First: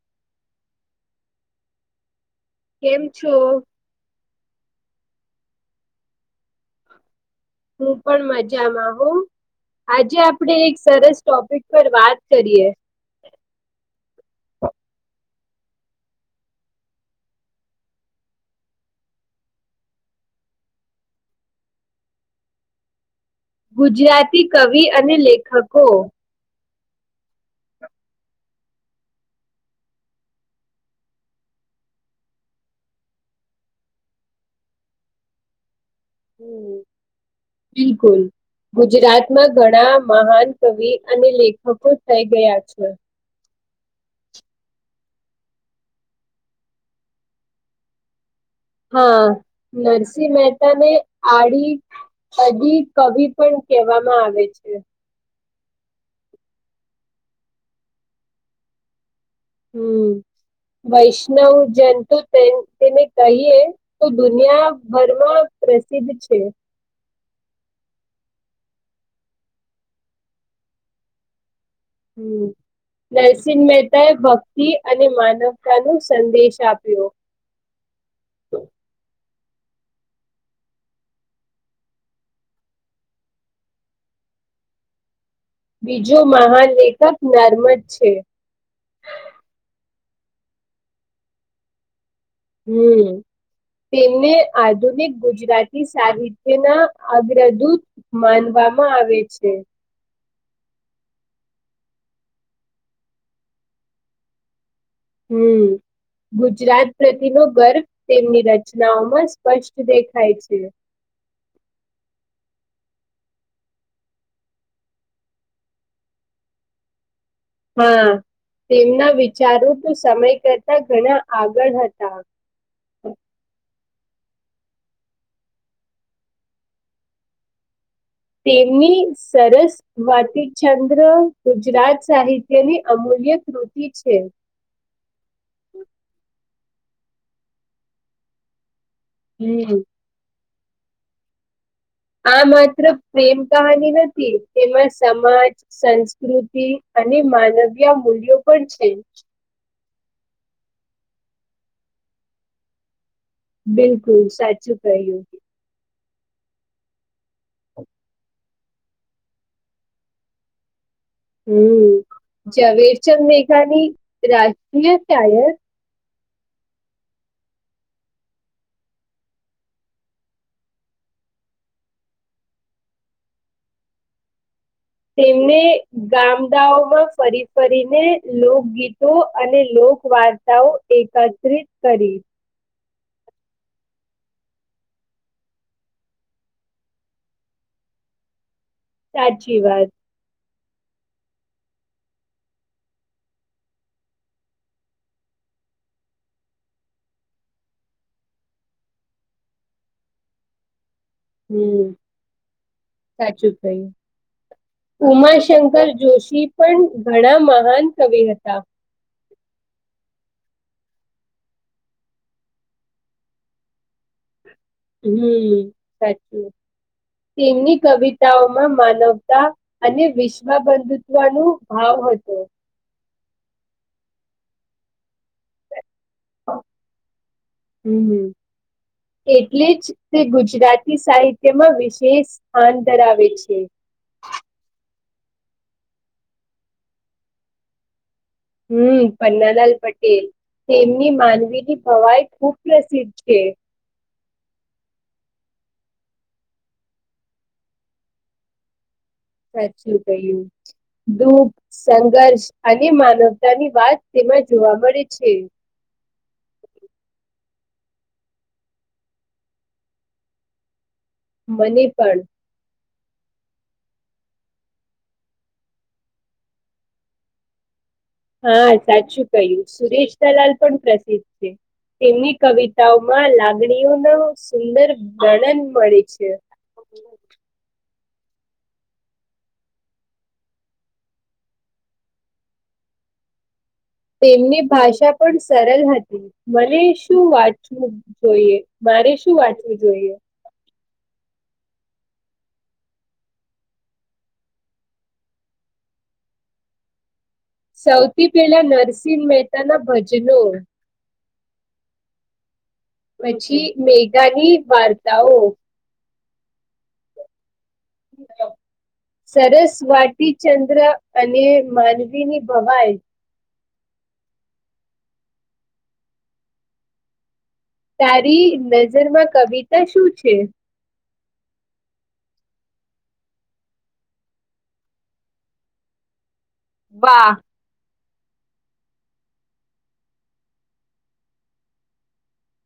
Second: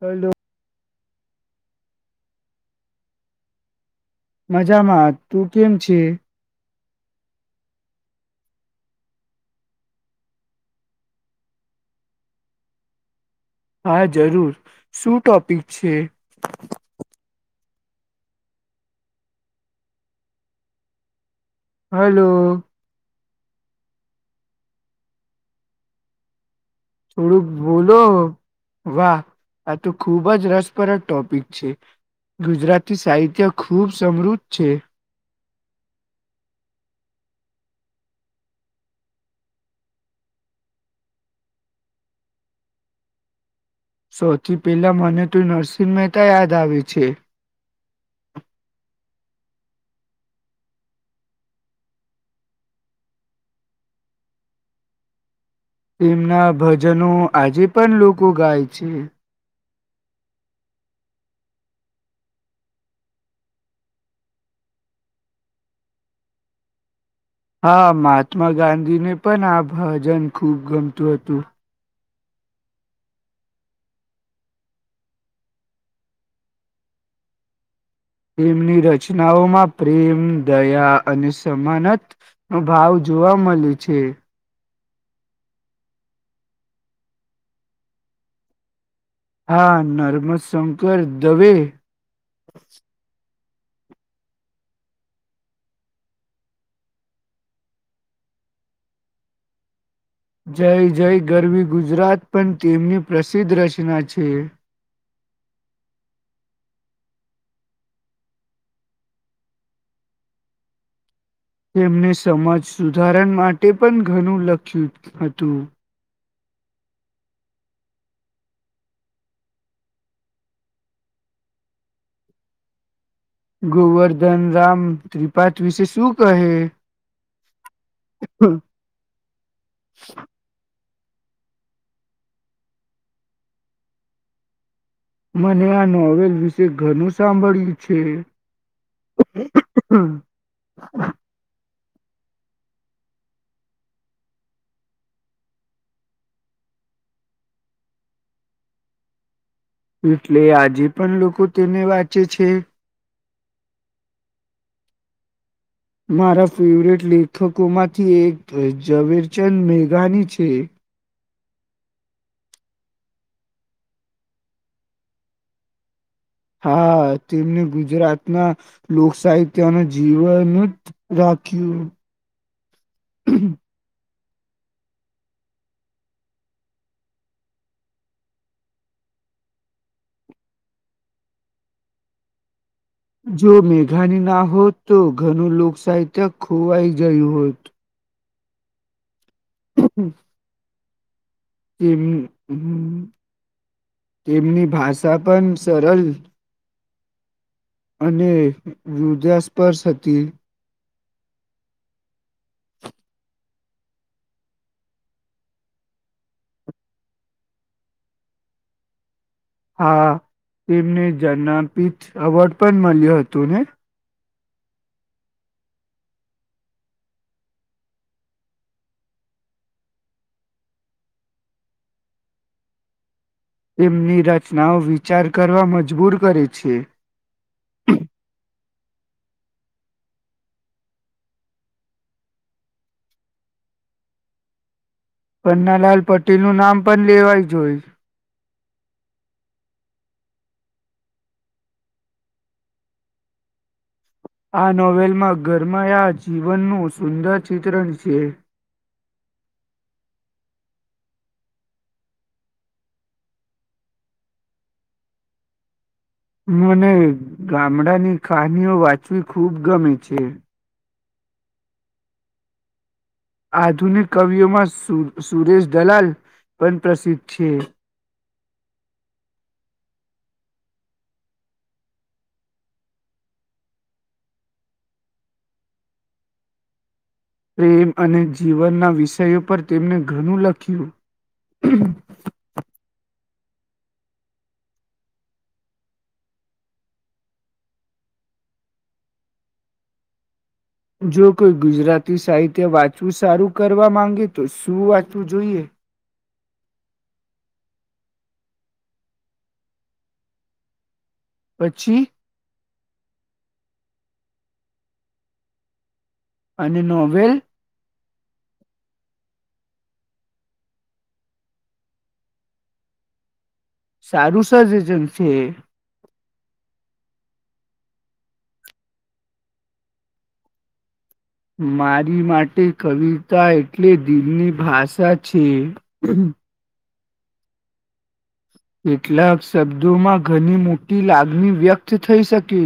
હલ્દું કેમ છું મજામાં તું કેમ છે હું પણ મજામાં હોઉ આજે આપડે એક સરસ ટોપિક પર વાત કરીએ હા જરૂર શું ટોપિક છે હલો ગુજરાતી કવિ અને લેખકો છોડુંક બોલો વાહ આ તો ખૂબ જ રસપ્રદ ટોપિક છે ગુજરાતી સાહિત્ય ખૂબ સમૃદ્ધ છે બિલકુલ ગુજરાતમાં ઘણા મહાન કવિ અને લેખકો થઈ ગયા છે સૌથી પહેલા મને તો નરસિંહ મહેતા યાદ આવે છે હા નરસિંહ મહેતાને આડી અધી કવિ પણ કેવા આવે છે તેમના ભજનો આજે પણ લોકો ગાય છે હમ વૈષ્ણવ જંતુ તેને કહીએ તો દુનિયાભરમાં પ્રસિદ્ધ છે હા મહાત્મા ગાંધીને પણ આ ભજન ખુબ ગમતું હતું હમ નરસિંહ મહેતાએ ભક્તિ અને માનવતા ન સંદેશ આપ્યો એમની રચી નામાં પ્રેમ દયા અને સમાનત નો ભાવ જોવા મળે છે બીજો મહાનલેેખક નર્મદ છે હા નર્મદશંકર દવે હમ [inaudible] તેમને આધુનિક ગુજરાતી સાહિત્યના અગ્રદૂત માનવામાં આવે છે જય જય ગરવી ગુજરાત પણ તેમની પ્રસિદ્ધ રચના છે હમ ગુજરાત પ્રતિનો ગર્વ તેમની રચનાઓમાં સ્પષ્ટ દેખાય છે [inaudible] તેમણે સમાજ સુધારણ માટે પણ ઘણું લખ્યું હતું હા તેમના વિચારો તો સમય કરતા ઘણા આગળ હતા. [inaudible] ગોવર્ધન રામ ત્રિપાઠ વિશે સુું કહે. તેમની સરસ વાત ચછા સમ્ર ગુજરાત સાહિત્યની અમૂલ્ય કૃતિ છે. મને આ નોવેલ વિશે ઘણું સાંભળ્યું છે. હમ [unintelligible] આ માત્ર પ્રેમ કહાની નથી તેમાં સમાજ સંસ્કૃતિ. અને માનવીયા મૂલ્યો પણ છે. એટલે આજે પણ લોકો તેને વાંચે છે. બિલકુલ સાચું કહ્યું. મારા ફેવરટ લેખકોમાંથી એક તો એ ઝવેરચંદ મેઘાની છે. હમ, જવેરચંદ મેઘાની રાજકીય ચયક હા તેમને ગુજરાત ના, લોક સાહિત્ય ન જીવન જ ખ [unintelligible] તેમને ગામડાાઓમાં ફરી ફરીને લોકગીતો અને લો લોક વાર્તાઓ એકત્રિત કરી. જો મેઘાની ના હોત તો ઘનું લોકસાહિત્ય ખોવાઈ ગયું હોત. સાચી વાત. કે હમ હમ. તેમની ભાષા પણ સરળ. અને હૃધાસ્પર્શ હતી. હમ, સાચું કહ્યું. ઉમાશંકર જોશી પણ ઘણા મહાન કવિ હતા. [inaudible] હા, તેમને જના પીચ એવોર્ડ પણ મળ્યો હતો ને? હમ સાચી. તેમની કવિતાઓમાં માનવતા અને વિશ્વ બંધુત્વ ન ભાવ હો તો. [inaudible] તેમની રચનાઓ વિ વિચાર કરવા મજબૂર કરે છે. હમ એટલે જ તે ગુજરાતી સાહિત્યમાં વિશેષ સ્થાન ધરાવે છે. પન્નાલાલ પટેલ નું નામ પણ લેવાય જોય. હમ પન્નાલાલ પટેલ. તેમની માનવીની ભવાઈ ખૂબ પ્રસિદ્ધ છે. આ નોવેલમાં ઘરમાયા જીવનનું સુંદર ચિત્રણ છે. સાચું કહ્યું. દુઃખ, સંઘર્ષ અને માનવતાની વાત તેમાં જોવા મળે છે. હ. [inaudible] મને ગામડાની કહાનીઓ વાંચવી ખૂબ ગમે છે. મને પણ. આધુનિક કવિઓમાં સુરેશ દલાલ પણ પ્રસિદ્ધ છે. હા સાચું કહ્યું સુરેશ દલાલ પણ પ્રસિદ્ધ છે. તેમની કવિતાઓમાં લાગણીઓ ન સુંદર વર્ણન મળે છે. પ્રેમ અને જીવનના વિષયો પર તેમણે ઘણું લખ્યું. હ [unintelligible] તેમની ભાષા પણ સરળ હતી, મને શું વાંચવું જોઈએ. મારે શું વાંચવું જોઈએ? જો કોઈ ગુજરાતી સાહિત્ય વાંચવું સારું કરવા માંગે તો શું વાંચવું જોઈએ. સૌથી પહેલા નરસિંહ મહેતાના ભજનો. પછી? પછી મેગાની વાર્તાઓ. અને નોવેલ? સરસ વાટીચંદ્ર અને માનવીની ભવાઈ. સારું સજેશનછે. તારી નજરમાં કવિતા શું છે? મારી માટે કવિતા એટલે દિલની ભાષા છે. વાહ. કેટલાક શબ્દોમાં ઘણી મોટી લાગણી વ્યક્ત થઈ શકે.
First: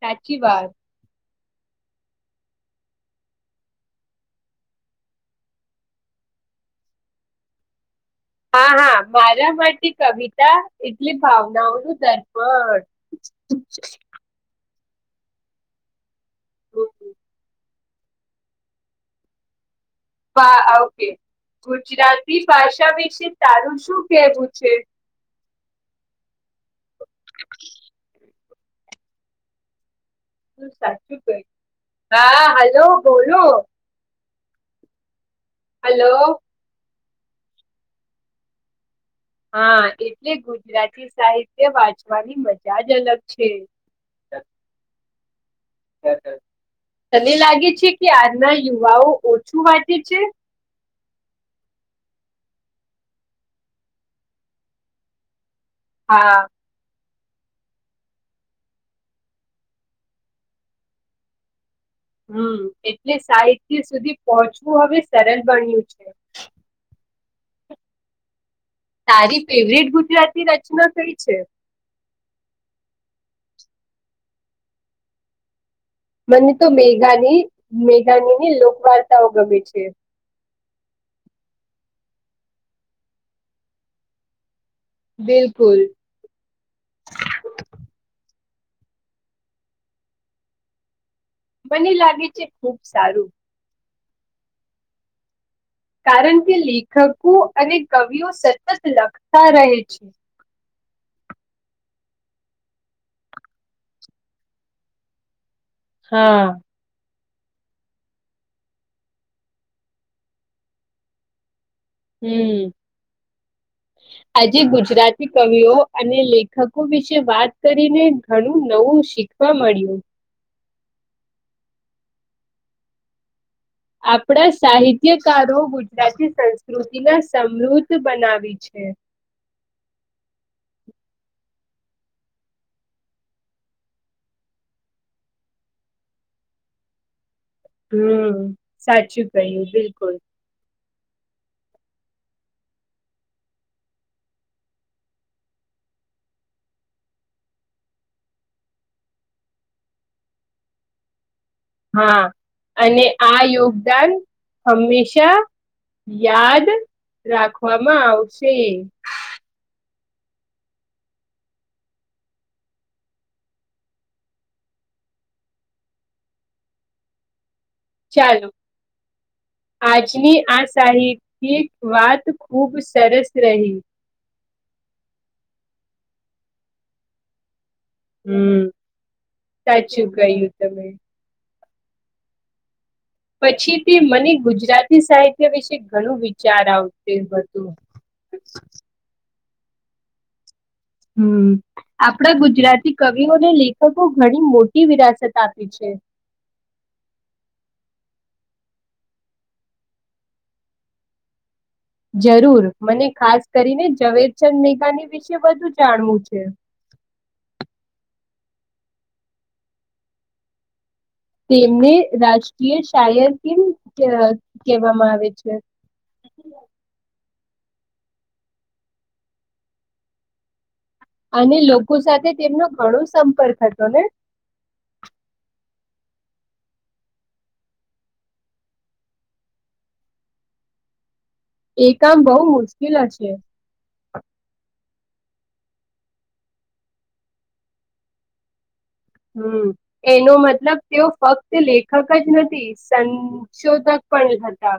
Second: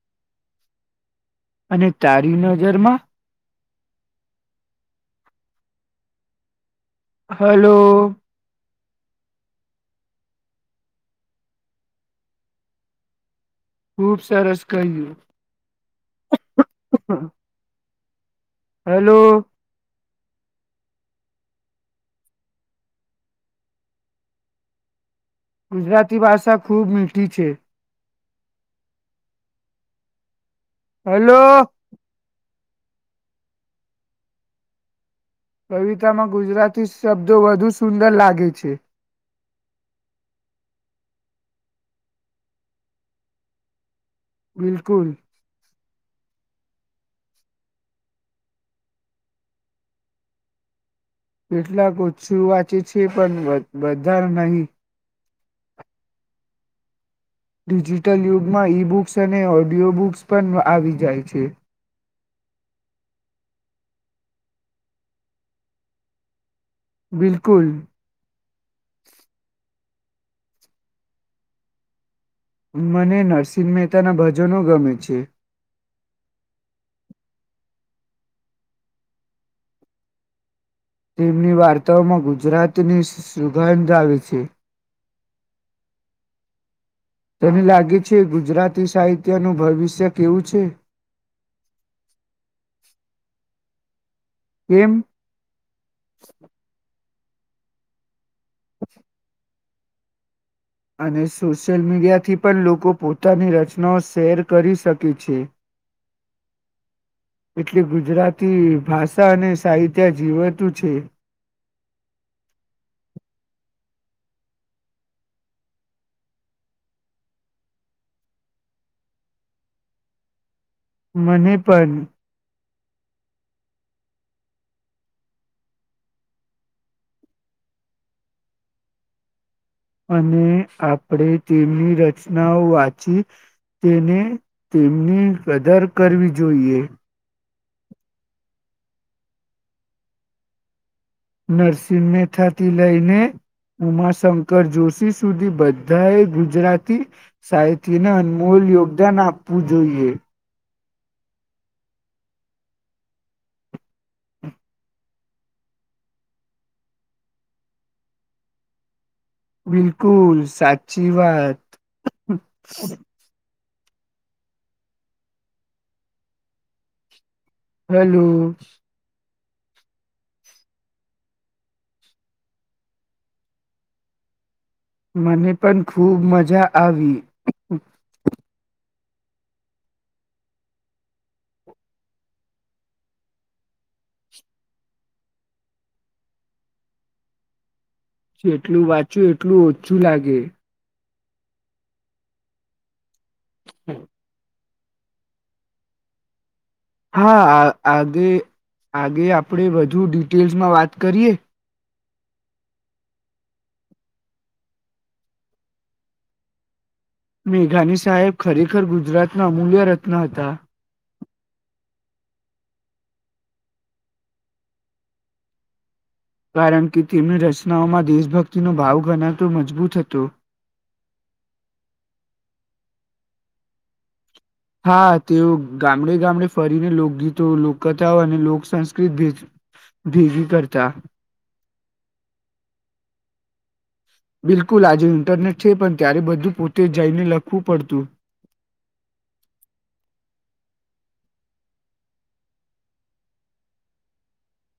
સાચી વાત. અને તારી નજરમાં? હલો. હા હા મારા માટે કવિતા એટલે ભાવનાઓ નું દર્પણ ખુબ સરસ કહ્યું હેલો હા ઓકે ગુજરાતી ભાષા વિશે તારું શું કેહેવું છે ગુજરાતી ભાષા ખૂબ મીઠી છે ું સાચું ક હલો હા હાલલો બોલો હલો કવિતામાં ગુજરાતી શબ્દો વધુ સુંદર લાગે છે હા એટલે ગુજરાતી સાહિત્ય વાંચવાની મજા જ અલગ છે બિલકુલ હ હા તને લાગે છે કે આજના યુવાઓ ઓછું વાંટેે છે કેટલાકછું વાચી છે પણ બા નહીં હા ડિજિટલ યુગમાં ઈ બુક્સ અને ઓડિયો બુક્સ પણ આવી જાય છે હમ એટલે સાહિત્ય સુધી પહોંચવું હવે સરળ બન્યું છે બિલકુલ તારી ફેવરિટ ગુજરાતી રચના કઈ છે મને નરસિંહ મહેતા ના ભજનો ગમે છે મને તો મેઘાની મેઘાનીની લોકવાર્તાઓ ગમે છે તેમની વાર્તાઓમાં ગુજરાતની સુગંધ આવે છે બિલકુલ તને લાગે છે ગુજરાતી સાહિત્યનું ભવિષ્ય કેવું છે મને લાગે છે ખુબ સારું એમ કારણ કે લેખકો અને કવિઓ સતત લખતા રહે છે અને સોશિયલ મીડિયાથી પણ લોકો પોતાની રચનાઓ શેર કરી શકે છે હા એટલે ગુજરાતી ભાષા અને સાહિત્ય જીવાતું છે હમ [inaudible] આજે ગુજરાતી કવિઓ અને લેખકો વિશે વાત કરીને ઘણું નવું શી શીખવા મળ્યું મને પણ આપણા સાહિત્યકારો ગુજરાતી સંસ્કૃતિના સમૃદ્ધ બનાવી છે અને આપણે તેમની રચનાઓ વાંચી તેને તેમની કદર કરવી જોઈએ. હમ... સાચું કહ્યું બિલકુલ. નરસિંહ મેથાથી લઈને ઉમાશંકર જોશી સુધી બધા એ ગુજરાતી સાહિત્યના અનમોલ યોગદાન આપવું જોઈએ. હા અને આ યોગદાન હંમેશા. યાદ રાખવામાં આવશે. બિલકુલ સાચી વાત. ચાલો હલો. આજની આ સાહિત્યિક વાત ખૂબ સરસ રહી. મને પણ ખુબ મજા આવી. હમ.. [unintelligible] ગયું તમે. પછી તે મને ગુજરાતી સાહિત્ય વિશે ઘણું વિચાર આવતુ હતું. જેટલું વાંચ્યું એટલું ઓછું લાગે. હમ.. આપણા ગુજરાતી કવિઓ અને લેખકો ઘણી મો વિરાસત આપી છે. હા આ આગે આગે આપડે વધુ ડિટેલ્સમાં વાત કરીએ. જરૂર મને ખાસ કરીને ઝવેરચંદ મેઘાની વિશે વધુ જાણવું છે. મેઘાની સાહેબ ખરેખર ગુજરાતના અમૂલ્ય રત્ન હતા. તેમને રાજકીય શાયર કેમ કહેવ કહેવામાં આવે છે. કારણ કે તેમની રચનાઓમાં દેશભક્તિનો ભાવ ગણાતો મજબૂત હતો. અને લોકો સાથે તેમનો ઘણો સંપર્ક હતો ને. હા તેઓ ગામડે ગામડે ફરીને લોકગીતો લોકથાઓ અને લોક સંંસ્કૃત ભે ભીવી કરતા. એ કામ બહુ મુશ્કેલ હશે. બિલકુલ આજે ઇન્ટરનેટ છે પણ ત્યારે બધું પોતે જઈને લખવું પડતું. હમ એનો મતલબ તેઓ ફક્ત લેખક જ નથી સંશોધક પણ હતા.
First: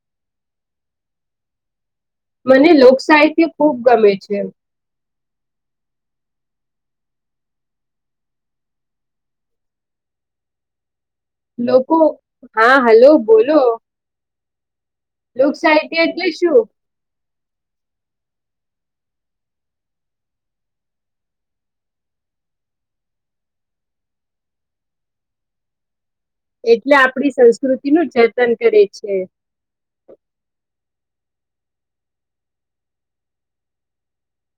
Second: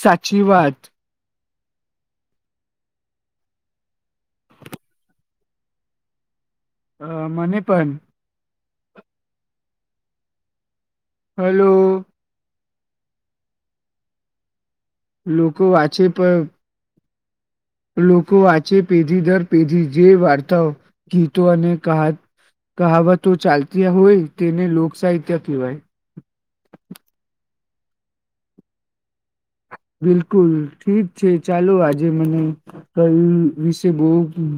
સાચી વાત. મને લોકસાહિત્ય ખૂબ ગમે છે. અ મને પણ. લોકો હલો. હા હલો બોલો. લોક લોકો સાહિત્ય વાંચે એટલે પણ શું? લોકો વાંચે પેધી દર પેધી જે વાર્તાઓ, ગીતો અને કાત કહાવતો ચાલતી હોય તેને લોક સાહિત્ય કહેવાય. એટલે આપડી સંસ્કૃતિનું જતન કરે છે. બિલકુલ ઠીક છે ચાલો આજે મને કઈ વી વિશે બો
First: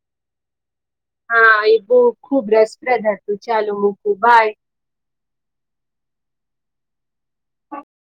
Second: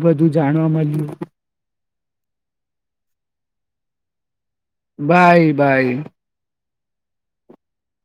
વ [unintelligible] જાણવા મળ હા એ બહુ ખુબ રસપ્રદ હતું ચાલો મૂકું બાય. Bye by. [inaudible]